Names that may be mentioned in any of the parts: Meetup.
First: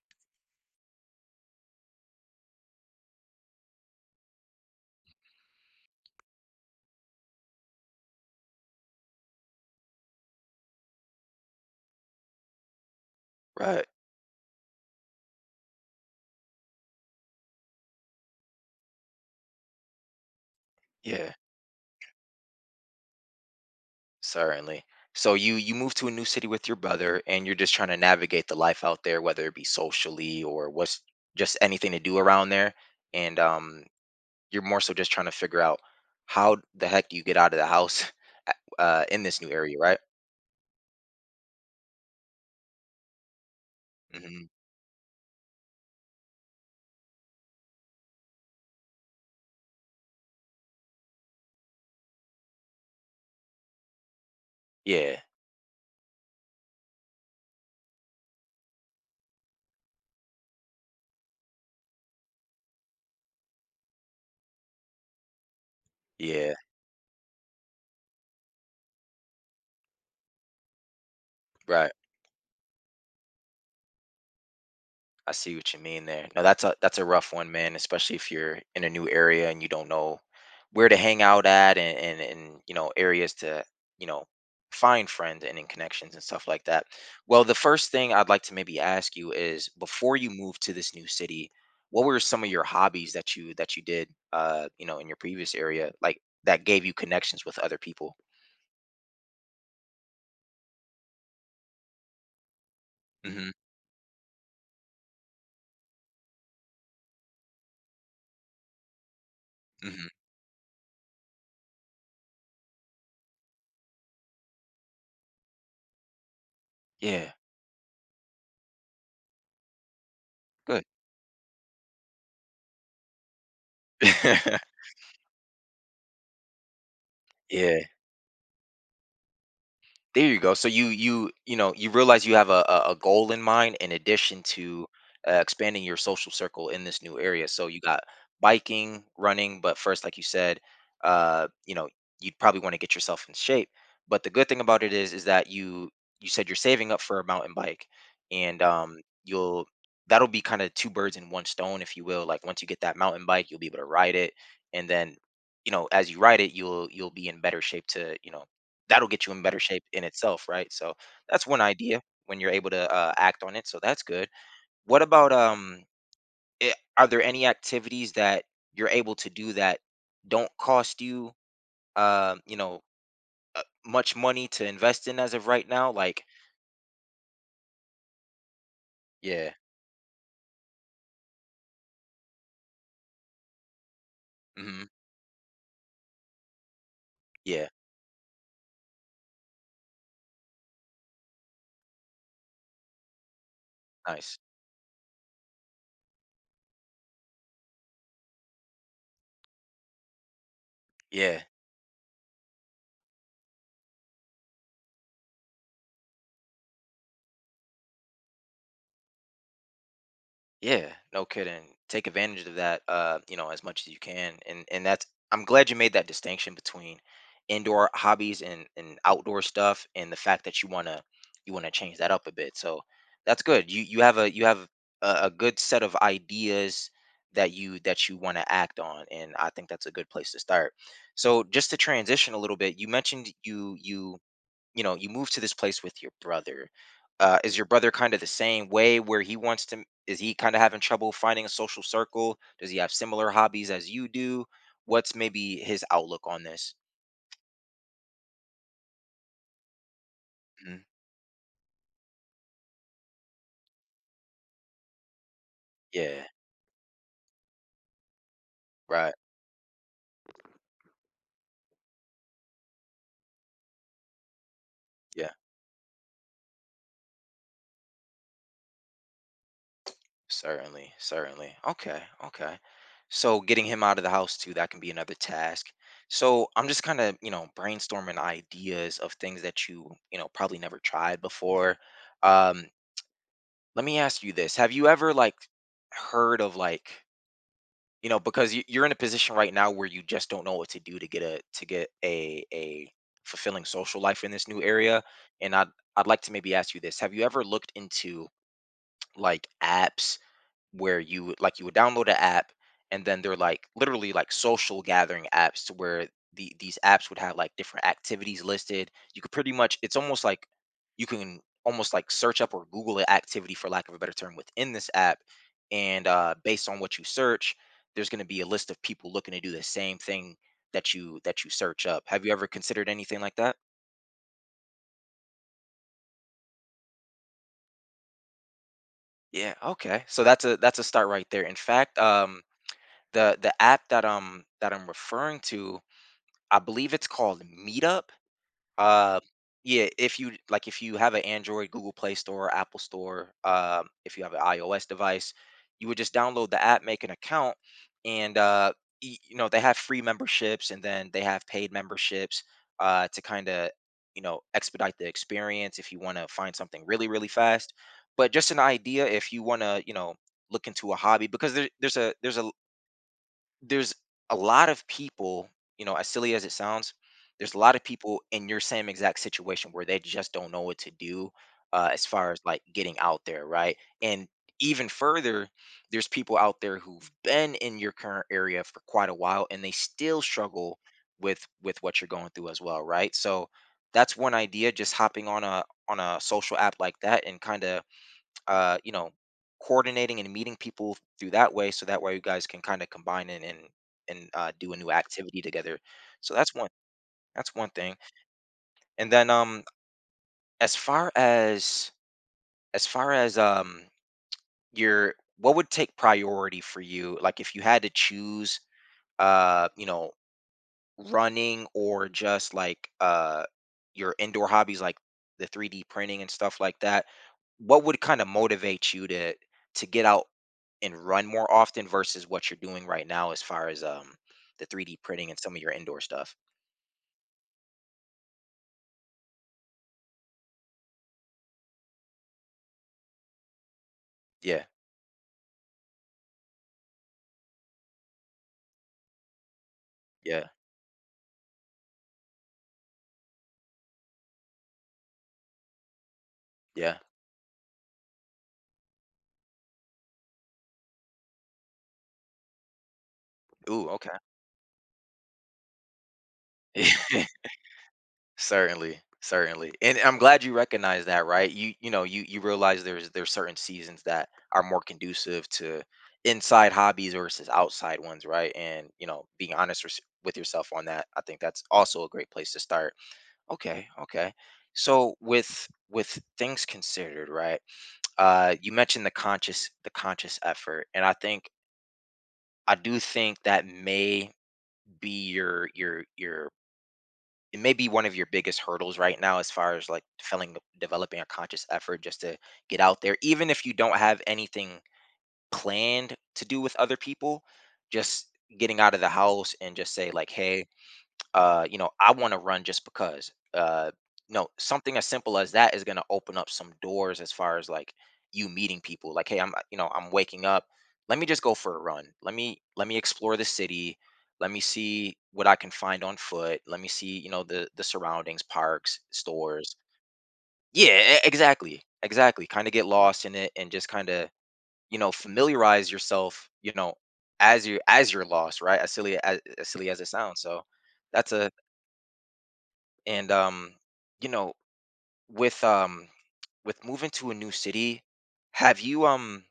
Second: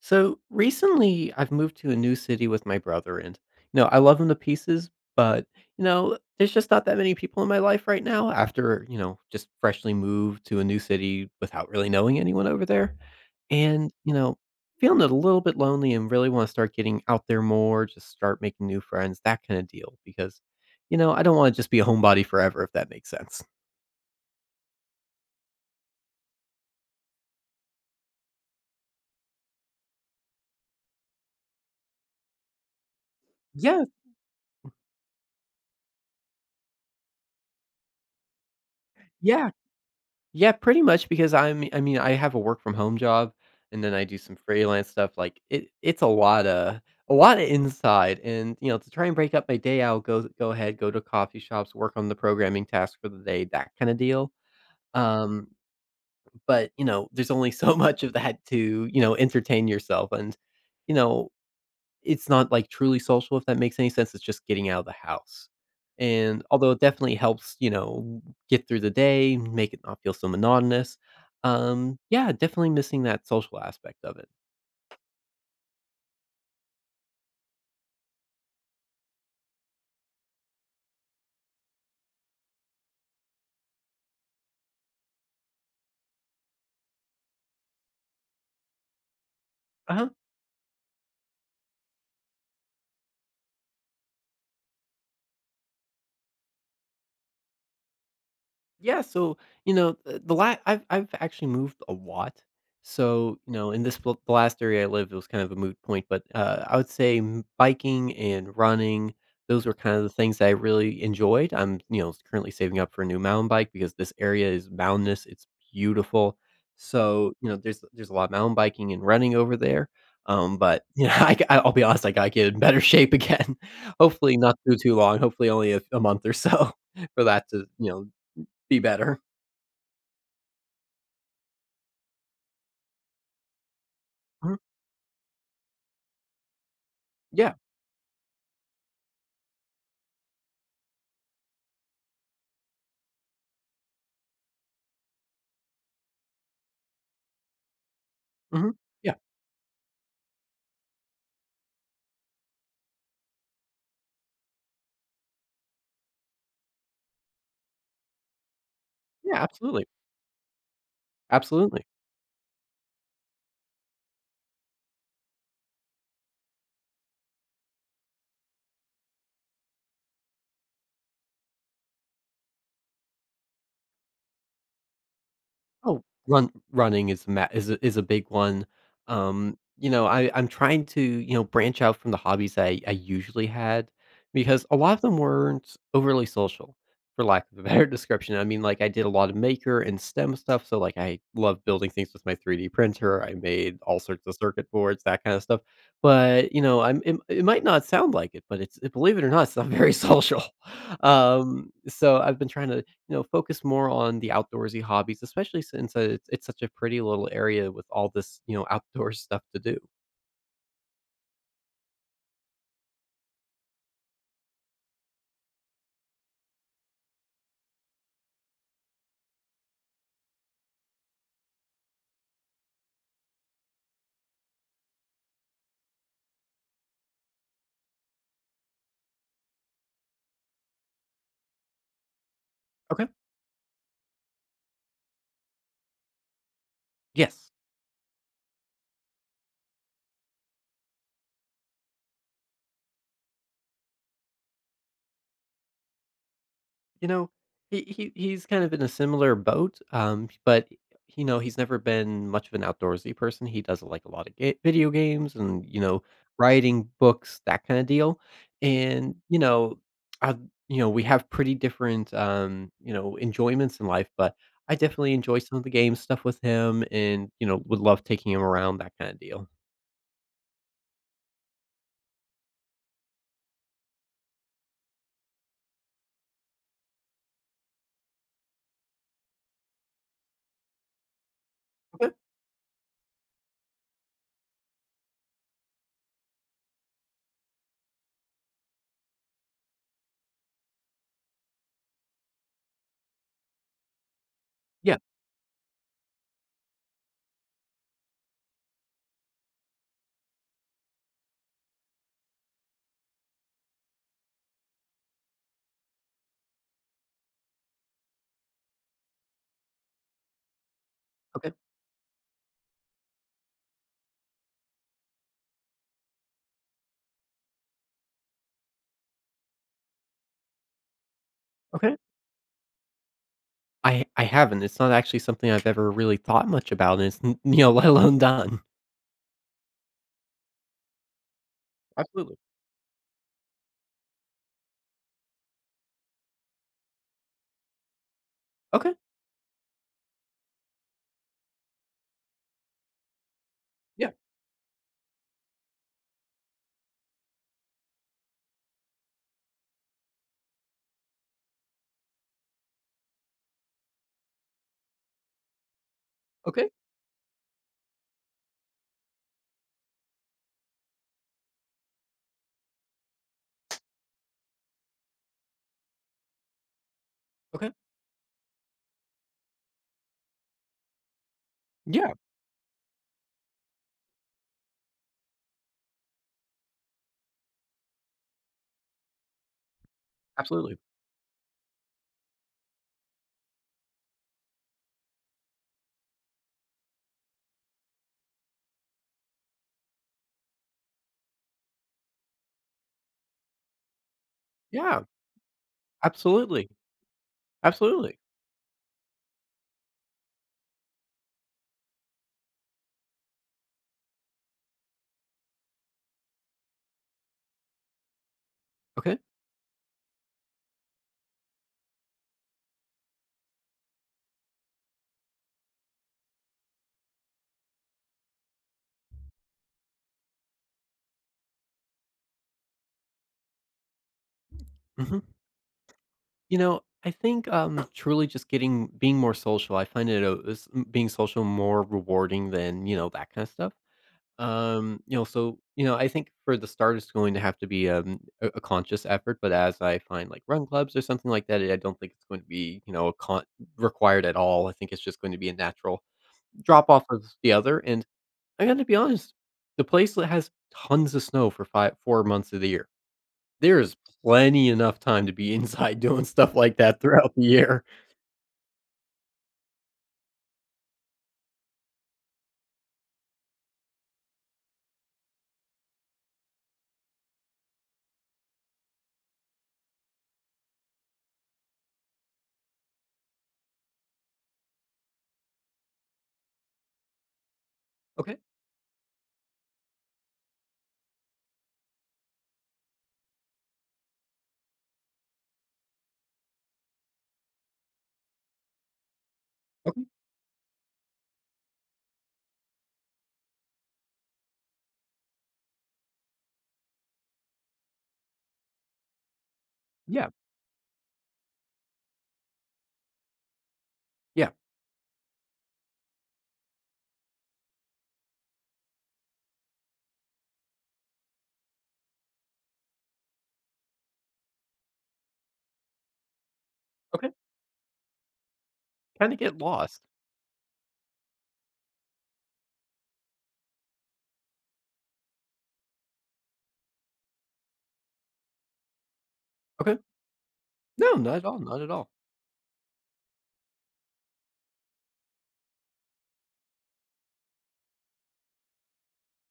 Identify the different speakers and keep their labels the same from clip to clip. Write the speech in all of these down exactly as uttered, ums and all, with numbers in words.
Speaker 1: So recently, I've moved to a new city with my brother, and you know, I love him to pieces, but you know, there's just not that many people in my life right now after you know, just freshly moved to a new city without really knowing anyone over there,
Speaker 2: Right.
Speaker 1: and you know, feeling a little bit lonely and really want to start getting out there more, just start making new friends, that kind of deal, because you know, I
Speaker 2: Yeah,
Speaker 1: don't want to just be a homebody forever, if that makes sense.
Speaker 2: certainly. So you you move to a new city with your brother and you're just trying to navigate the life out there, whether it be socially or what's just anything to do around there. And um
Speaker 1: Yeah,
Speaker 2: You're more so just trying to figure out how the heck do you get out of the house uh in this new
Speaker 1: yeah.
Speaker 2: area, right?
Speaker 1: Yeah, pretty much because I'm I mean, I have a work from home job and then I do some
Speaker 2: Hmm.
Speaker 1: freelance stuff. Like it it's a lot of a lot of inside and you know, to try and break up my day, I'll go go ahead, go to coffee shops, work on the programming task for the day, that kind of deal.
Speaker 2: Yeah.
Speaker 1: Um, but you know, there's only so much of that to, you know, entertain yourself and you know, it's not, like, truly social, if that makes any sense, it's just getting out of the house, and
Speaker 2: Yeah.
Speaker 1: although it definitely helps, you know, get through the day, make it not feel so monotonous,
Speaker 2: Right.
Speaker 1: um, yeah, definitely missing that social aspect of it.
Speaker 2: I see what you mean there. No, that's a that's a rough one, man, especially if you're in a new area and you don't know where to hang out at and and, and you know, areas to, you know, find friends and in connections and stuff like that. Well, the first thing I'd like to maybe ask you is
Speaker 1: Uh-huh.
Speaker 2: before you moved to this new city, what were some of your hobbies that you that you did, uh, you know, in your previous area, like that gave you connections with other people?
Speaker 1: Yeah, so, you know, uh, the la I've I've actually moved a lot. So,
Speaker 2: Hmm.
Speaker 1: you know, in this pl the last area I lived, it was kind of a moot point, but, uh, I would say m biking and running, those were kind of the
Speaker 2: Hmm.
Speaker 1: things that I really enjoyed. I'm, you know, currently saving up for a new mountain bike because this area is mountainous, it's beautiful.
Speaker 2: Yeah.
Speaker 1: So, you know, there's there's a lot of mountain biking and running over there, um,
Speaker 2: Good.
Speaker 1: but, you know, i g I'll be honest, I gotta get in better shape again. Hopefully not too, too long, hopefully only a a month or so for that to,
Speaker 2: Yeah.
Speaker 1: you know be better.
Speaker 2: There you go. So you you you know you realize you have a a a goal in mind in addition
Speaker 1: Mhm.
Speaker 2: to uh, expanding your social circle in this new area.
Speaker 1: Yeah.
Speaker 2: So you got biking, running, but first, like you said, uh, you know you'd probably want to get yourself in shape. But the good thing about it is is that you you said you're saving up for a mountain bike, and
Speaker 1: Mhm.
Speaker 2: um
Speaker 1: Yeah.
Speaker 2: you'll, that'll be kind of two birds in one stone, if you will. Like once you get that mountain bike, you'll be able to ride it, and then, you know, as you ride it, you'll you'll be in better shape to, you know, that'll get you
Speaker 1: Yeah,
Speaker 2: in better shape
Speaker 1: absolutely.
Speaker 2: in itself, right? So that's one
Speaker 1: Absolutely.
Speaker 2: idea when you're able to uh, act on it. So that's good. What about um? I are there any activities that you're able to do that don't cost you, um you know uh, much money to invest in as of right now?
Speaker 1: Oh,
Speaker 2: Like
Speaker 1: run running is ma is a is a big one.
Speaker 2: yeah,
Speaker 1: Um, you know, I I'm trying to, you know, branch out from the hobbies I I usually had because a
Speaker 2: hmm,
Speaker 1: lot of them weren't overly social, for lack of a
Speaker 2: yeah,
Speaker 1: better description. I mean, like I did a lot of maker and STEM stuff, so like I love building things with my three D printer. I made all sorts of
Speaker 2: nice,
Speaker 1: circuit boards, that kind of stuff. But, you know, I'm it, it might not sound like it, but it's believe it or not, it's not very social.
Speaker 2: yeah.
Speaker 1: Um, so I've been trying to you know, focus more on the outdoorsy hobbies, especially since uh, it's, it's such a pretty little area with all this, you know, outdoor stuff to do.
Speaker 2: Yeah, no kidding. Take advantage of that, uh, you know, as much as you can. And and that's I'm glad you made that distinction between indoor hobbies and and outdoor stuff, and the fact that you wanna you wanna change that up a bit. So that's good. You you have a you have a, a good set of ideas that you that you want to act on, and I think that's a good place to start. So just to transition a little bit, you
Speaker 1: Okay.
Speaker 2: mentioned you you you know you move to this place with your brother. Uh
Speaker 1: Yes.
Speaker 2: is your brother kind of the same way where he wants to, is he kind of having trouble finding a social circle, does he have similar hobbies as you do, what's maybe his outlook on this?
Speaker 1: You know, he he he's kind of in a similar boat, um, but,
Speaker 2: Mhm.
Speaker 1: you know, he's never been much of an outdoorsy person. He does like a lot of ga video games and, you know,
Speaker 2: Yeah,
Speaker 1: writing, books, that kinda deal,
Speaker 2: right,
Speaker 1: and, you know, i you know, we have pretty different, um, you know, enjoyments in life, but I definitely
Speaker 2: yeah,
Speaker 1: enjoy some of the game stuff with him and, you know, would love taking him around, that kinda deal.
Speaker 2: certainly, certainly. Okay, okay. So getting him out of the house too, that can be another task. So I'm just kind of, you know, brainstorming ideas of things that you you know, probably never tried before.
Speaker 1: Okay.
Speaker 2: um Let me ask you this. Have you ever like heard of like, you know, because you, you're in a position right now where you just don't know what to do to get a, to get a a fulfilling social life in this new
Speaker 1: Yeah.
Speaker 2: area. And I'd I'd like to maybe ask you this. Have you ever looked into like apps where you would- like you would download an app, and then they're like literally like social gathering apps, to where the these apps would have like different activities listed, you could pretty much, it's almost like you can
Speaker 1: Okay.
Speaker 2: almost like search up or google an activity, for lack of a better term, within this app, and uh based on what you search, there's going to be a list of people looking to do the same thing that you that you search
Speaker 1: Okay.
Speaker 2: up. Have you ever considered anything like that?
Speaker 1: I I haven't. It's not actually something I've ever really thought much about, and it's n you know, let alone done.
Speaker 2: Yeah, okay, so that's a that's a start right there. In fact
Speaker 1: Absolutely.
Speaker 2: um The the app that um that I'm referring to, I believe it's called Meetup.
Speaker 1: Okay.
Speaker 2: Uh, yeah, if you like, if you have an Android, Google Play Store, Apple Store, um,
Speaker 1: Yeah.
Speaker 2: if you have an iOS device, you would just download the app, make an account, and uh, y- you know, they have free memberships, and then they have paid memberships, uh, to kind of, you know, expedite the experience if you want to find
Speaker 1: Okay.
Speaker 2: something really, really fast. But just an idea if you want to, you know, look into a hobby, because there, there's a there's a, there's a lot of people, you know, as silly as it sounds, there's a
Speaker 1: Okay.
Speaker 2: lot of people in your same exact situation where they just don't know what to do, uh, as
Speaker 1: Yeah.
Speaker 2: far as like getting out there, right? And even further, there's people out there who've been in your current area for quite a while and they still struggle
Speaker 1: Absolutely.
Speaker 2: with with what you're going through as well, right? So that's one idea, just hopping on a on a social app like that and kind of, uh, you know, coordinating and meeting people through that way, so that way you guys can kind of combine and and, and uh, do a new
Speaker 1: Yeah.
Speaker 2: activity together. So that's one
Speaker 1: Absolutely.
Speaker 2: that's one thing.
Speaker 1: Absolutely.
Speaker 2: And then um, As far as as far as um your, what would take priority for you, like if you had to choose,
Speaker 1: Okay.
Speaker 2: uh, you know, running or just like, uh your indoor hobbies like the three D printing and stuff like that, what would kind of motivate you to to get out and run more often versus what you're doing right now as far as, um the three D
Speaker 1: hmm
Speaker 2: printing and some of your indoor stuff?
Speaker 1: You know, I think um, truly just getting being more social. I find it uh, is- m- being social more rewarding than you know that kind of stuff.
Speaker 2: Yeah,
Speaker 1: Um, you know, so you know, I think for the start, it's going to have to be um, a, a conscious effort. But as I find like
Speaker 2: yeah,
Speaker 1: run clubs or something like that, I don't think it's going to be you know a con- required at all. I think it's just going to be a natural drop
Speaker 2: yeah.
Speaker 1: off of the other. I gotta be honest, the place that has tons of snow for five four months of the year. There
Speaker 2: Ooh,
Speaker 1: is plenty enough time to be inside doing stuff like that
Speaker 2: okay.
Speaker 1: throughout the year.
Speaker 2: Certainly, certainly. And I'm glad you recognize that, right? You you know, you you realize there's there's certain seasons that are more conducive to inside hobbies versus outside ones, right? And, you know, being honest with with yourself on that, I think that's also a great place to start. Okay, okay. So with with things considered, right?
Speaker 1: Okay,
Speaker 2: Uh, you mentioned the conscious the conscious effort, and I think I do think that may be your your your, it may be one of your biggest hurdles right now, as far as like
Speaker 1: okay,
Speaker 2: feeling, developing a conscious effort just to get out there even if you don't have anything planned to do with other people, just getting out of the house and just say
Speaker 1: yeah,
Speaker 2: like, hey, uh, you know, I want to run just because. Uh, no,
Speaker 1: yeah,
Speaker 2: something as simple as that is going to open up some doors as far as like you meeting people. Like, hey, I'm, uh, you know, I'm waking up. Let me just go for a run. Let me let me explore the city. Let me see what I can find on foot. Let me see, you
Speaker 1: okay,
Speaker 2: know, the the surroundings, parks,
Speaker 1: kinda get
Speaker 2: stores.
Speaker 1: lost.
Speaker 2: Yeah, e- exactly, exactly. Kind of get lost in it and just kind of, you know, familiarize yourself, you know, as you, as you're lost, right? As silly as, as silly
Speaker 1: Okay.
Speaker 2: as it sounds. So
Speaker 1: No,
Speaker 2: that's
Speaker 1: not at
Speaker 2: a
Speaker 1: all, not at all.
Speaker 2: and um you know with, um with moving to a new city, have you um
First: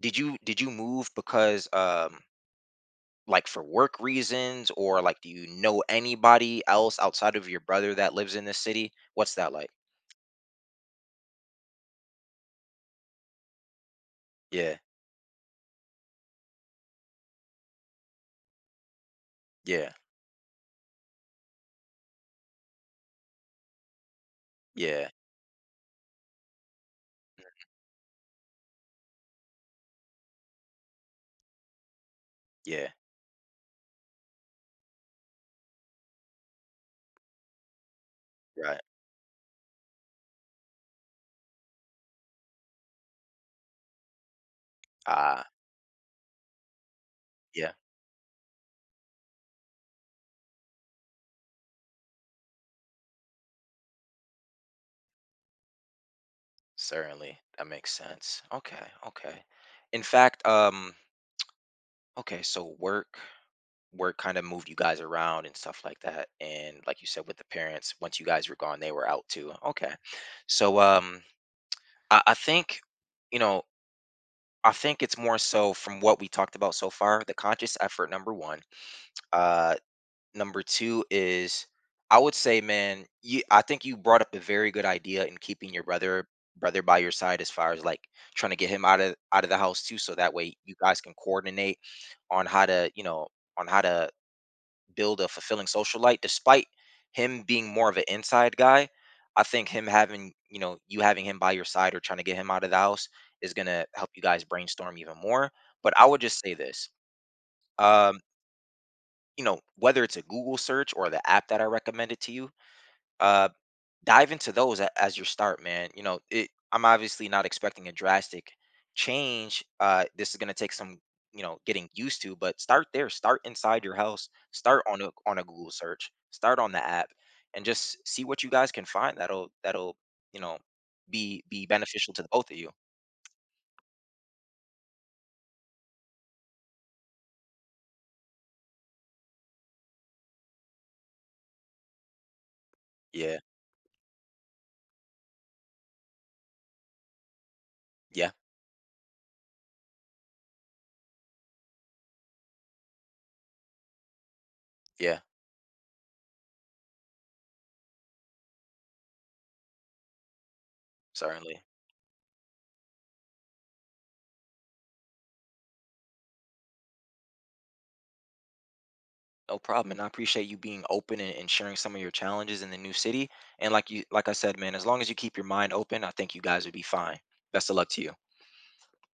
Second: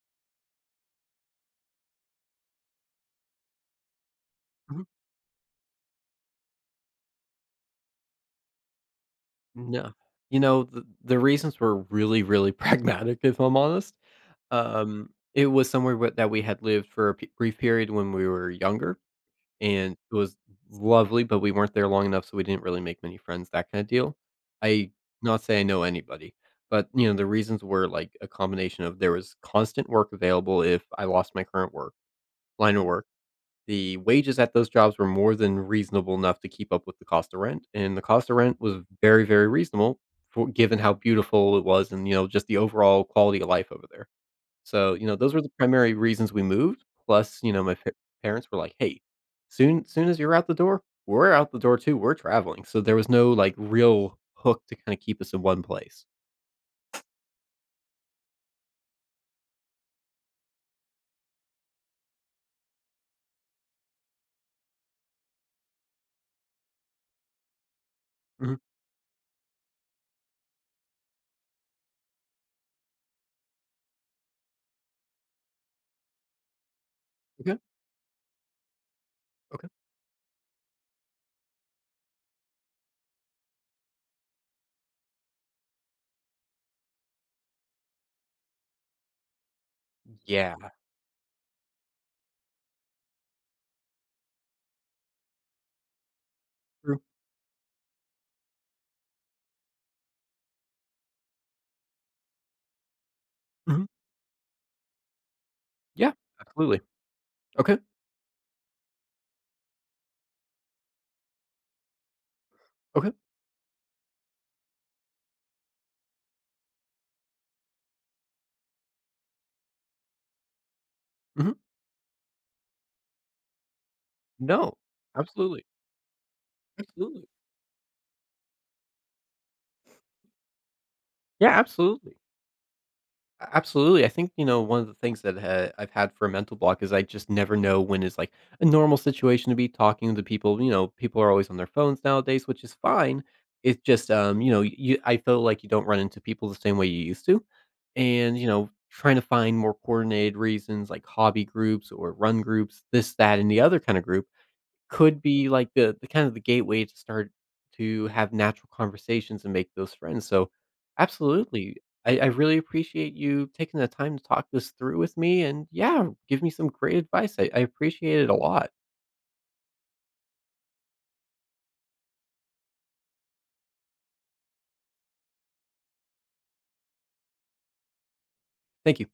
Speaker 2: did you, did you move because, um, like for work reasons,
Speaker 1: Mhm.
Speaker 2: or like do you know anybody else outside of your brother that lives in this city, what's that like?
Speaker 1: No. You know, the the reasons were really, really pragmatic, if I'm honest.
Speaker 2: Yeah,
Speaker 1: Um, it was somewhere where that we had lived for a p brief period when we were younger,
Speaker 2: yeah,
Speaker 1: and it was lovely, but we weren't there long enough, so we didn't really make many friends, that kinda deal. I
Speaker 2: yeah,
Speaker 1: Not say I know anybody, but, you know, the reasons were, like, a combination of there was constant work available if I lost my current work line of
Speaker 2: yeah,
Speaker 1: work. The wages at those jobs were more than reasonable enough to keep up with the cost of rent, and the cost of rent was
Speaker 2: right,
Speaker 1: very, very reasonable for given how beautiful it was and, you know, just the overall quality of life over there. So, you know, those were
Speaker 2: ah,
Speaker 1: the primary reasons we moved, plus, you know,
Speaker 2: yeah,
Speaker 1: my pa parents were like, "Hey, soon soon as you're out the door, we're out the door too, we're traveling." So there was no, like, real hook to kinda keep us in one place.
Speaker 2: certainly, that makes sense. Okay, okay, in fact um okay. So work, work kind of moved you guys around and stuff like that, and like you said with the parents, once you guys were
Speaker 1: Mhm,
Speaker 2: gone they were out too. Okay, so, um i, I think, you know, I think it's more so, from what we talked about so far, the
Speaker 1: okay,
Speaker 2: conscious effort number one,
Speaker 1: okay.
Speaker 2: uh number two is, I would say, man, you I think you brought up a very good idea in keeping your brother, brother by your side, as far as like trying to get him out of, out of the house too, so that way
Speaker 1: Yeah,
Speaker 2: you guys can coordinate on how to, you know, on how to build a fulfilling social life despite
Speaker 1: true,
Speaker 2: him being more of an inside guy. I think him having, you know, you having him by your side or trying to get him out of the house is going to
Speaker 1: mhm,
Speaker 2: help you guys brainstorm even more. But I
Speaker 1: yeah,
Speaker 2: would just say
Speaker 1: absolutely.
Speaker 2: this.
Speaker 1: Okay,
Speaker 2: um you know, whether it's a Google search or the app that I recommended to you,
Speaker 1: okay,
Speaker 2: uh dive into those a- as your start, man. You know, it, I'm obviously not expecting a drastic change. Uh, this is going to take some, you
Speaker 1: mhm.
Speaker 2: know, getting used to. But start there. Start inside your house.
Speaker 1: No,
Speaker 2: Start on a on a
Speaker 1: absolutely,
Speaker 2: Google search. Start on the app,
Speaker 1: absolutely.
Speaker 2: and just see what you guys can find. That'll, that'll, you know, be
Speaker 1: Yeah,
Speaker 2: be beneficial
Speaker 1: absolutely.
Speaker 2: to the both of you.
Speaker 1: A Absolutely, I think, you know, one of the things that ha I've had for a mental block is I just never know when is, like, a normal situation to be talking to people, you know, people are always on their phones nowadays, which is fine.
Speaker 2: Yeah,
Speaker 1: It's just, um, you know, you I feel like you don't run into people the same way you used to,
Speaker 2: yeah,
Speaker 1: and, you know, trying to find more coordinated reasons, like hobby groups or run groups, this, that, and the other kinda group,
Speaker 2: yeah.
Speaker 1: could be like the the kind of the gateway to start to have natural conversations and make those friends. So
Speaker 2: Certainly,
Speaker 1: absolutely. I, I really appreciate you taking the time to talk this through with me and yeah, give me some great advice. I, I appreciate it a lot.
Speaker 2: no problem. And I appreciate you being open and, and sharing some of your challenges in the new city. And like you, like I said, man, as long as you keep your mind open, I think you guys would be fine. Best of luck to you.
Speaker 1: Thank you.